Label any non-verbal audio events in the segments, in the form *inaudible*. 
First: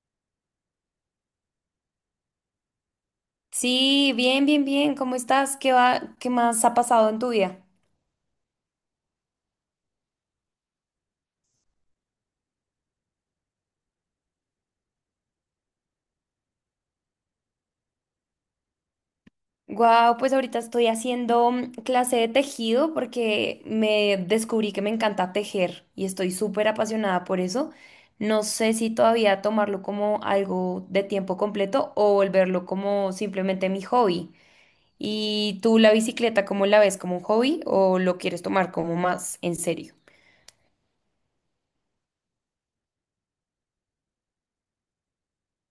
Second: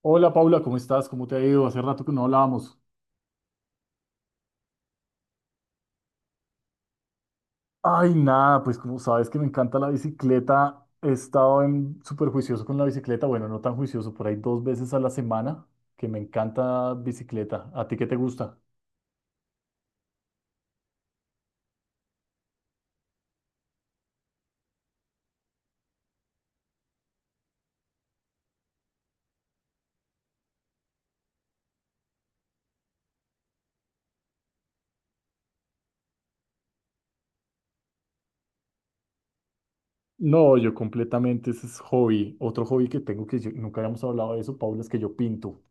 Hola Paula, ¿cómo estás? ¿Cómo te ha ido? Hace rato que no hablábamos. Sí, bien, bien, bien. ¿Cómo estás? ¿Qué va? ¿Qué más ha pasado en tu vida? Ay, nada, pues como sabes que me encanta la bicicleta, he estado súper juicioso con la bicicleta, bueno, no tan juicioso, por ahí dos veces a la semana, que me encanta bicicleta. ¿A ti qué te gusta? Wow, pues ahorita estoy haciendo clase de tejido porque me descubrí que me encanta tejer y estoy súper apasionada por eso. No sé si todavía tomarlo como algo de tiempo completo o volverlo como simplemente mi hobby. ¿Y tú la bicicleta cómo la ves? ¿Como un hobby o lo quieres tomar como más en serio? No, yo completamente, ese es hobby. Otro hobby que tengo nunca habíamos hablado de eso, Paula, es que yo pinto.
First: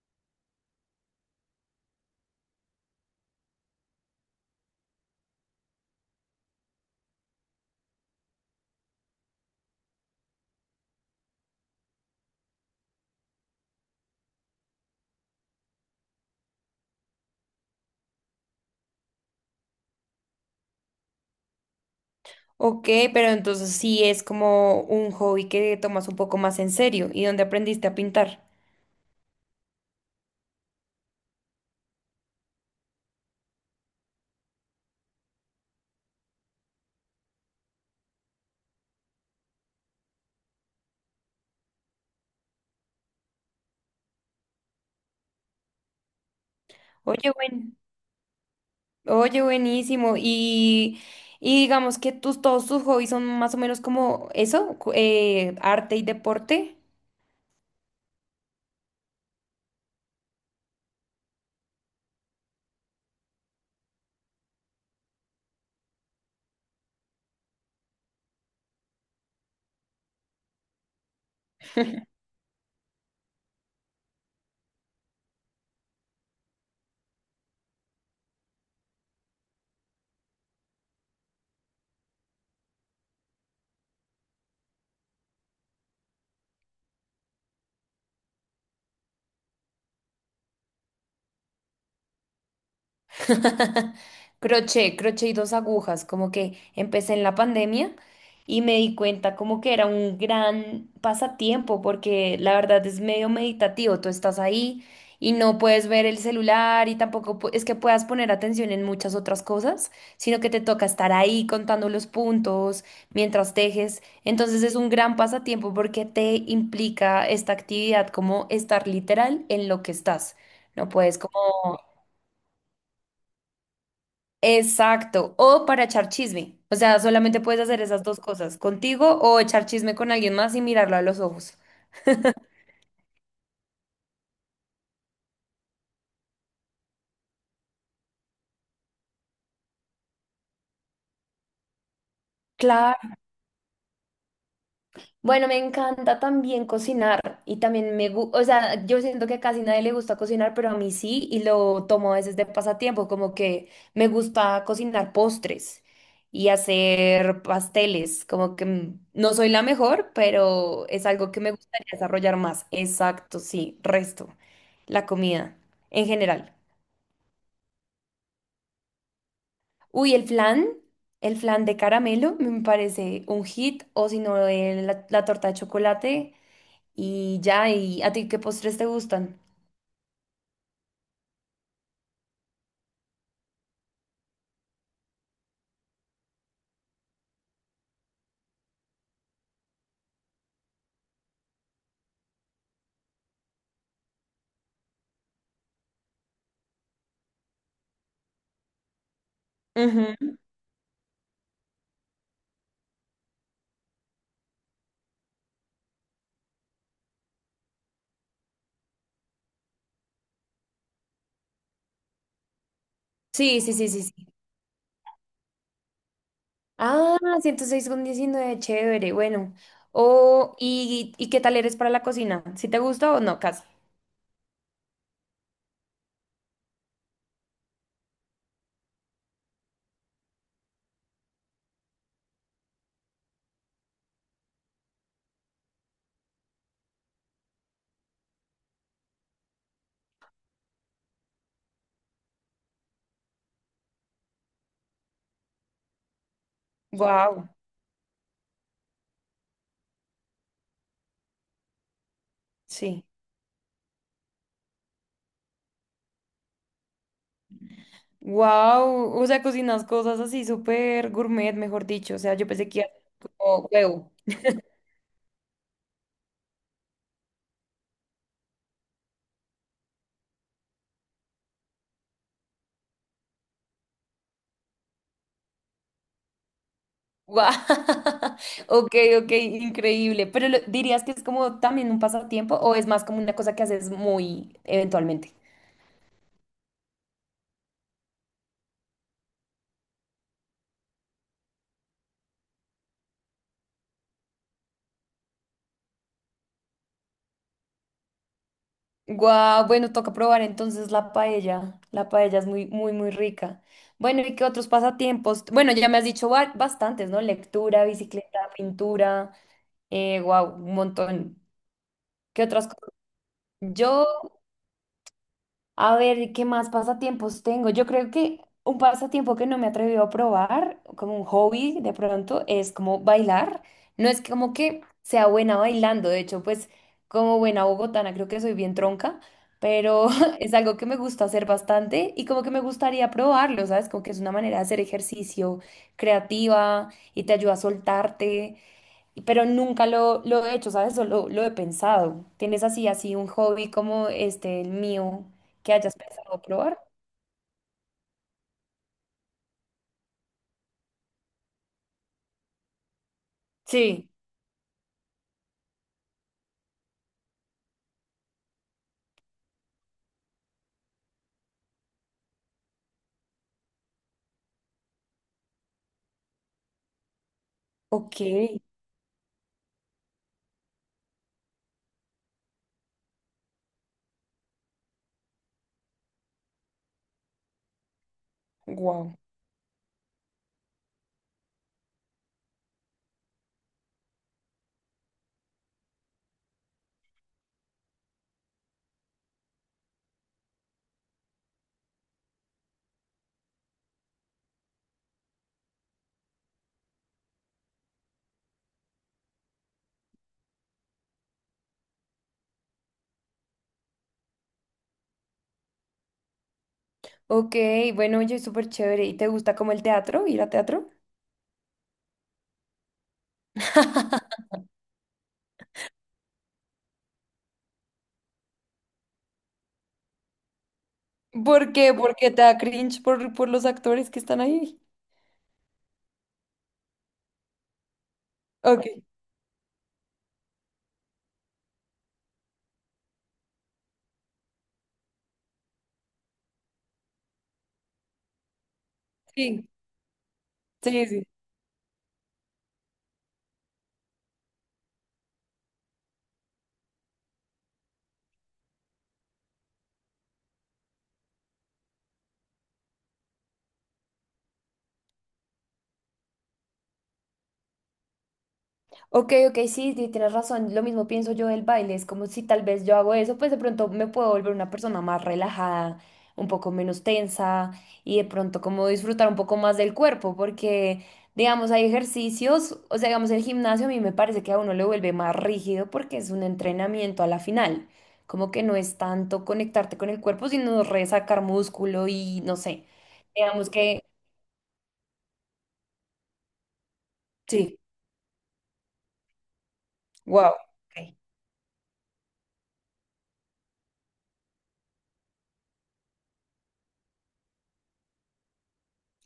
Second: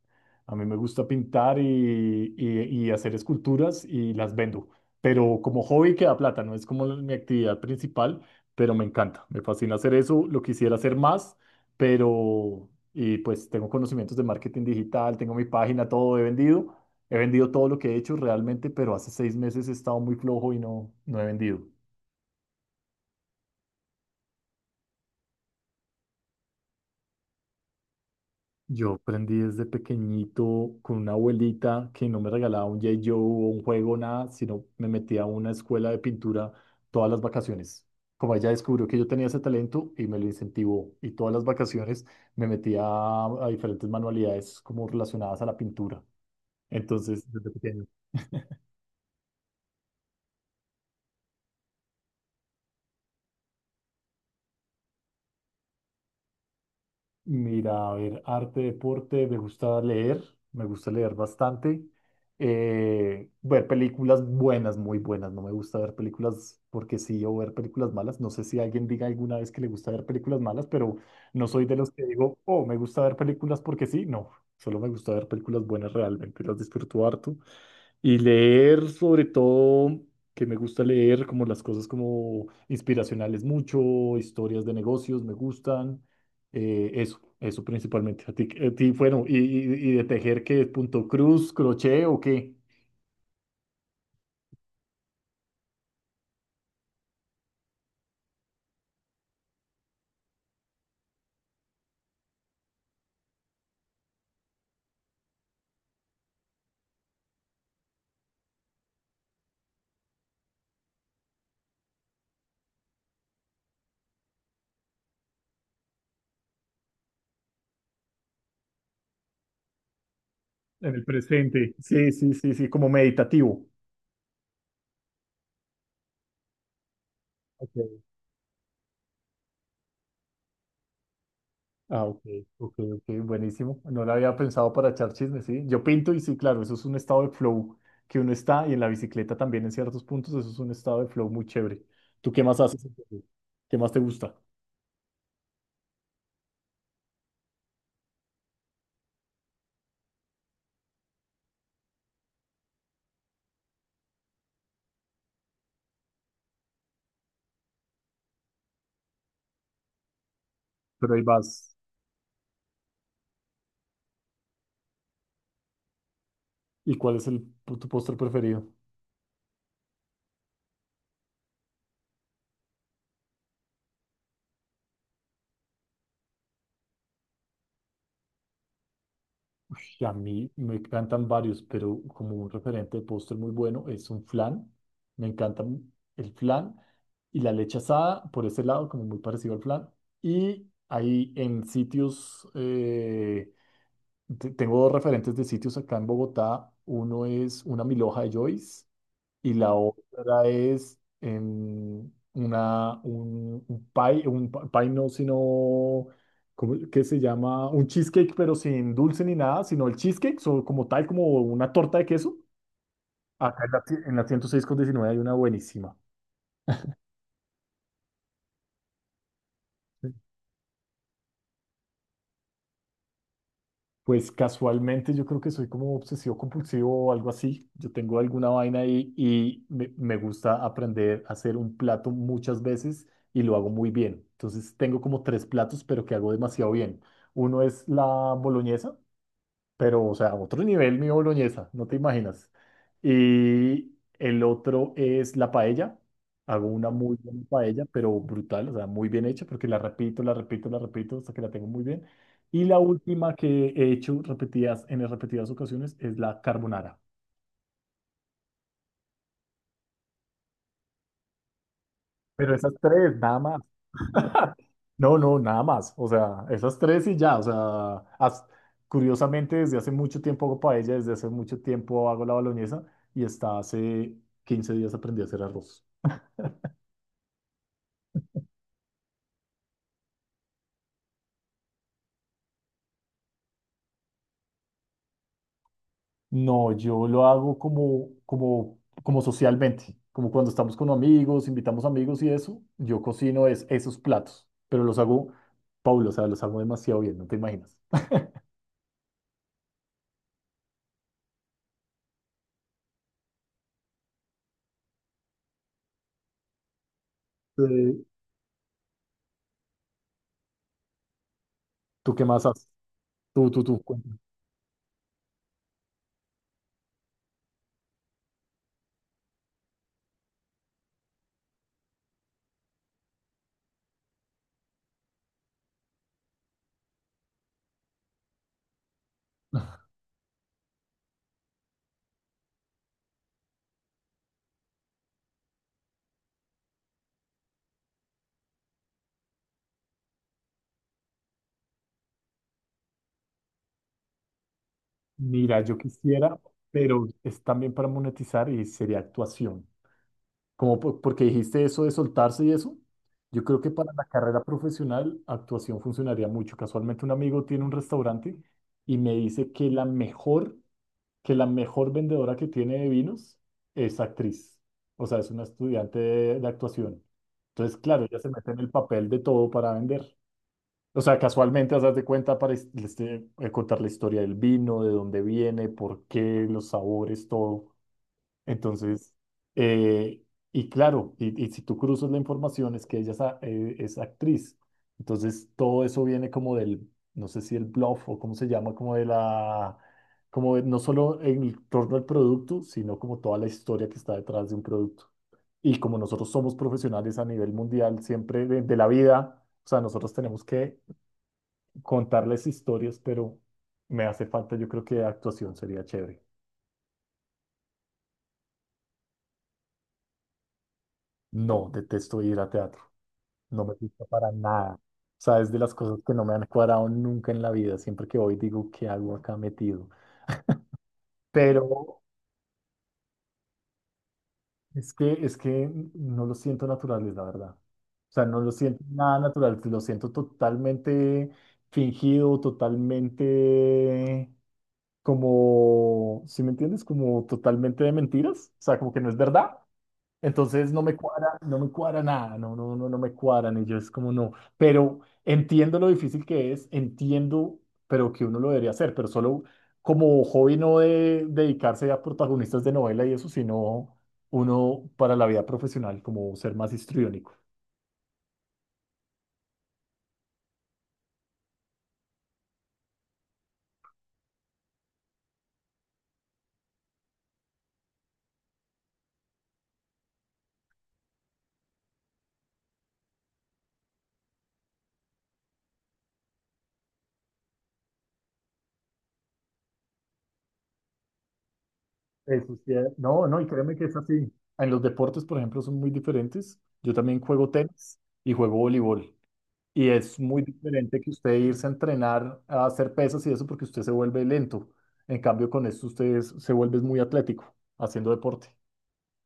A mí me gusta pintar y y hacer esculturas y las vendo. Pero como hobby queda plata, no es como mi actividad principal, pero me encanta. Me fascina hacer eso, lo quisiera hacer más, pero y pues tengo conocimientos de marketing digital, tengo mi página, todo he vendido. He vendido todo lo que he hecho realmente, pero hace 6 meses he estado muy flojo y no he vendido. Ok, pero entonces sí es como un hobby que tomas un poco más en serio. ¿Y donde aprendiste a pintar? Yo aprendí desde pequeñito con una abuelita que no me regalaba un G.I. Joe o un juego, nada, sino me metía a una escuela de pintura todas las vacaciones. Como ella descubrió que yo tenía ese talento y me lo incentivó, y todas las vacaciones me metía a diferentes manualidades como relacionadas a la pintura. Entonces, Oye, desde buen, pequeño. oye, buenísimo. Y digamos que todos tus hobbies son más o menos como eso, arte y deporte. Mira, a ver, arte, deporte, me gusta leer bastante. Ver películas buenas, muy buenas. No me gusta ver películas porque sí o ver películas malas. No sé si alguien diga alguna vez que le gusta ver películas malas, pero no soy de los *laughs* que digo, oh, me gusta ver películas porque sí. No, solo me gusta ver películas buenas realmente, las disfruto harto. Y leer sobre todo, que me gusta leer como las cosas como inspiracionales mucho, historias de negocios me gustan, eso principalmente. Bueno, y y de tejer, ¿qué? ¿Punto cruz, crochet o qué? *laughs* Crochet, crochet y dos agujas, como que empecé en la pandemia y me di cuenta como que era un gran pasatiempo porque la verdad es medio meditativo. Tú estás ahí y no puedes ver el celular y tampoco es que puedas poner atención en muchas otras cosas, sino que te toca estar ahí contando los puntos mientras tejes. Entonces es un gran pasatiempo porque te implica esta actividad como estar literal en lo que estás. No En el puedes presente. como... Sí, sí, sí, sí, como meditativo. exacto, o para echar chisme. O sea, solamente puedes Ok. hacer esas dos cosas, contigo o echar chisme con alguien más y mirarlo a los ojos. Ah, ok, ok, ok, buenísimo. No lo había pensado para echar chisme, sí. Yo pinto y sí, claro, eso es un estado de flow que uno está y en la bicicleta también en ciertos puntos, eso es un estado de flow muy chévere. ¿Tú qué más haces? Claro. ¿Qué más te gusta? Bueno, me encanta también cocinar y también me gusta. O sea, yo siento que casi nadie le gusta cocinar, pero a mí sí, y lo tomo a veces de pasatiempo. Como que me gusta cocinar postres y hacer pasteles. Como que no soy la mejor, pero es Pero ahí algo que me vas. gustaría desarrollar más. Exacto, sí, resto, la comida en general. ¿Y cuál es tu postre preferido? Uy, el flan de caramelo me parece un hit, o si no, la torta de chocolate y ya. ¿Y a ti qué postres te gustan? Que a mí me encantan varios, pero como un referente de postre muy bueno es un flan. Me encanta el flan y la leche asada, por ese lado, como muy parecido al flan. Y ahí en sitios, tengo dos referentes de sitios acá en Bogotá. Uno es una milhoja de Joyce y la Ujú. otra es un pie, un pa- pie no, sino, ¿cómo- ¿qué se llama? Un cheesecake, pero sin dulce ni nada, sino el cheesecake, como tal, como una torta de queso. Sí, Acá en sí, sí, sí, sí. en la 106 con 19 hay una buenísima. Ah, 106 con 19, chévere, bueno. Oh, ¿y qué tal eres para la cocina? ¿Si te gusta o no, casi? Pues casualmente yo creo que soy como obsesivo compulsivo o algo así. Yo tengo alguna vaina ahí y me gusta aprender a hacer un plato muchas veces y lo hago muy bien. Entonces tengo como tres platos, pero que hago demasiado bien. Uno es la boloñesa, pero, o sea, a otro nivel, mi boloñesa, no te imaginas. Y el otro es la paella. Hago una muy buena Wow, paella, pero brutal, o sea, muy bien hecha, porque la repito, la repito, la repito hasta que la tengo muy bien. Y la sí. última que he hecho repetidas, en repetidas ocasiones es la carbonara. Wow, o sea, cocinas cosas así súper gourmet, mejor dicho. O sea, yo Pero pensé esas que era tres, nada más. como huevo. *laughs* No, no, nada más. O sea, esas tres y ya. O sea, curiosamente desde hace mucho tiempo hago paella, desde hace mucho tiempo hago la boloñesa y hasta hace 15 días aprendí a hacer arroz. Guau. *laughs* Ok, ok, increíble. ¿Dirías que es como también un pasatiempo o es más como una cosa que haces muy eventualmente? No, yo lo hago como socialmente, como cuando estamos con amigos, invitamos amigos y eso, yo cocino es, esos platos, pero los hago, Paulo, o sea, los hago demasiado bien, no te imaginas. Guau, bueno, toca probar entonces la paella. La paella es muy, muy, muy rica. Bueno, ¿y qué otros pasatiempos? Bueno, ya me has dicho bastantes, ¿no? Lectura, Eh, bicicleta, pintura. Guau, un montón. ¿Tú qué ¿Qué más otras haces? cosas? Tú, tú, tú. Yo... a ver, ¿qué más pasatiempos tengo? Yo creo que un pasatiempo que no me he atrevido a probar, como un hobby de pronto, es como bailar. No es como que sea buena bailando, de hecho, pues como buena bogotana creo que soy bien tronca, pero *laughs* es algo que me gusta hacer bastante y como que me gustaría probarlo, ¿sabes? Como que es una manera de hacer ejercicio creativa y te ayuda a soltarte, pero nunca lo he hecho, ¿sabes? Solo lo he pensado. ¿Tienes así, así un hobby como este, el mío, Mira, que yo hayas quisiera, pensado probar? pero es también para monetizar y sería actuación. Como porque dijiste eso de soltarse y eso, yo creo que para la Sí. carrera profesional actuación funcionaría mucho. Casualmente un amigo tiene un restaurante y me dice que la mejor vendedora que tiene de vinos es actriz. O sea, es una estudiante de actuación. Entonces, claro, ella Ok, se mete en el papel de todo para vender. O sea, casualmente, haz de cuenta para contar la historia del vino, de dónde viene, por qué, los sabores, todo. Entonces, wow. eh, y claro, y si tú cruzas la información es que ella es, es actriz. Entonces, todo eso viene como del, no sé si el bluff o cómo se llama, como de la, como de- no solo en torno al producto, sino como toda la historia que está detrás de un producto. Y como nosotros somos profesionales a nivel mundial, siempre de la vida. O sea, nosotros tenemos que contarles historias, pero me hace falta, yo creo que actuación sería chévere. Ok, bueno, oye, súper chévere. ¿Y te gusta como el teatro, ir a teatro? No, detesto ir a teatro, no me gusta para *laughs* nada. O sea, es de las cosas que no me han cuadrado nunca en la vida. Siempre que voy digo, ¿qué hago acá metido? Pero ¿Por qué? ¿Porque te da cringe por los actores que están ahí? Es que no lo siento naturales, la verdad. O sea, no lo siento Ok, nada natural, lo siento totalmente fingido, totalmente como, ¿si me entiendes? Como totalmente de mentiras. O sea, como que no es verdad. sí, Entonces no me sí, sí. cuadra, no me cuadra nada, no, no, no, no me cuadran y yo es como no, pero entiendo lo difícil que es, entiendo, pero que uno lo debería hacer, pero solo como hobby no de dedicarse a protagonistas de novela y eso, sino uno para la vida profesional, como ser más histriónico. Ok, ok, sí, sí, tienes razón. Lo mismo pienso yo del baile. Es como si tal vez yo hago eso, pues de pronto me puedo volver una persona más relajada, un poco menos tensa y de pronto como disfrutar un poco más del cuerpo, porque digamos hay ejercicios, o sea, digamos el gimnasio a mí me parece que a uno le vuelve más rígido porque es un entrenamiento a la final. Como que no es tanto conectarte con el cuerpo, sino resacar músculo y Eso no sí, sé. No, y Digamos créeme que es que así. En los deportes, por ejemplo, son muy diferentes. Yo también juego sí, tenis y juego voleibol. Y es muy wow. diferente que usted irse a entrenar a hacer pesas y eso porque usted se vuelve lento. En cambio, con esto se vuelve muy atlético haciendo deporte.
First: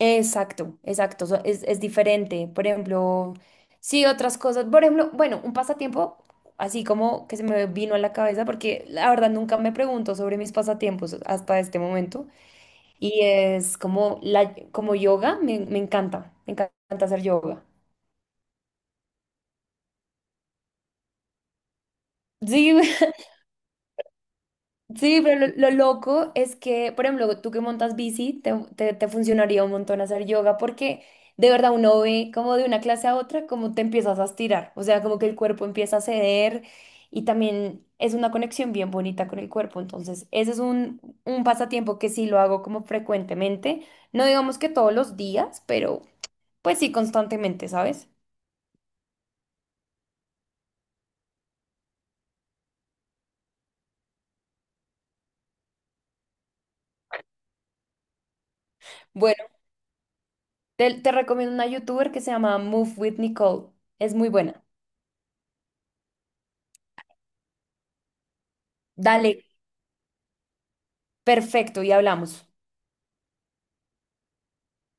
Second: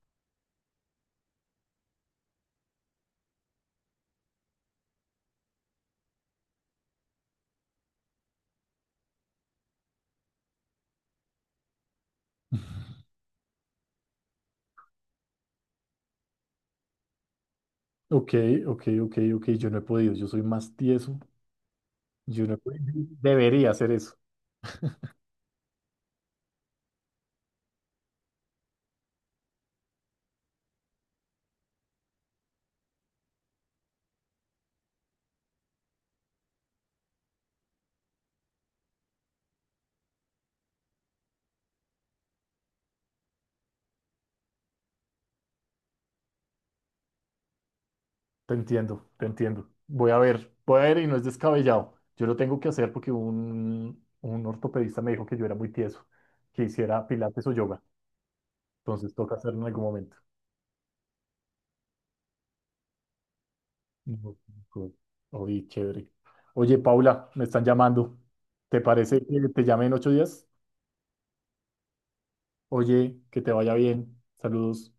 Exacto, exacto, es diferente. Por ejemplo, sí, otras cosas. Por ejemplo, bueno, un pasatiempo así como que se me vino a la cabeza, porque la verdad nunca me pregunto sobre mis pasatiempos hasta este momento. Y es como como yoga, me encanta hacer yoga. Ok, ok, ok, ok. Yo no he podido. Yo soy más tieso. Yo no he Sí. podido. *laughs* Debería hacer eso. Sí, pero lo loco es que, por ejemplo, tú que montas bici, te funcionaría un montón hacer yoga porque de verdad uno ve como de una clase a otra como te empiezas a estirar, o sea, como que el cuerpo empieza a ceder y también es una conexión bien bonita con el cuerpo. Entonces, ese es un pasatiempo que sí lo hago como frecuentemente, no digamos que todos los días, pero pues sí constantemente, ¿sabes? Te entiendo, te entiendo. Voy a ver y no es descabellado. Yo lo tengo que hacer porque un ortopedista me dijo que yo era muy tieso, que hiciera pilates o yoga. Entonces toca Bueno, hacerlo en algún momento. Te recomiendo una youtuber que se llama Move with Nicole, es muy No, buena. co- oye, chévere. Oye, Paula, me están llamando. ¿Te parece Dale, que te llame en 8 días? perfecto, y hablamos. Oye, que te vaya bien. Saludos.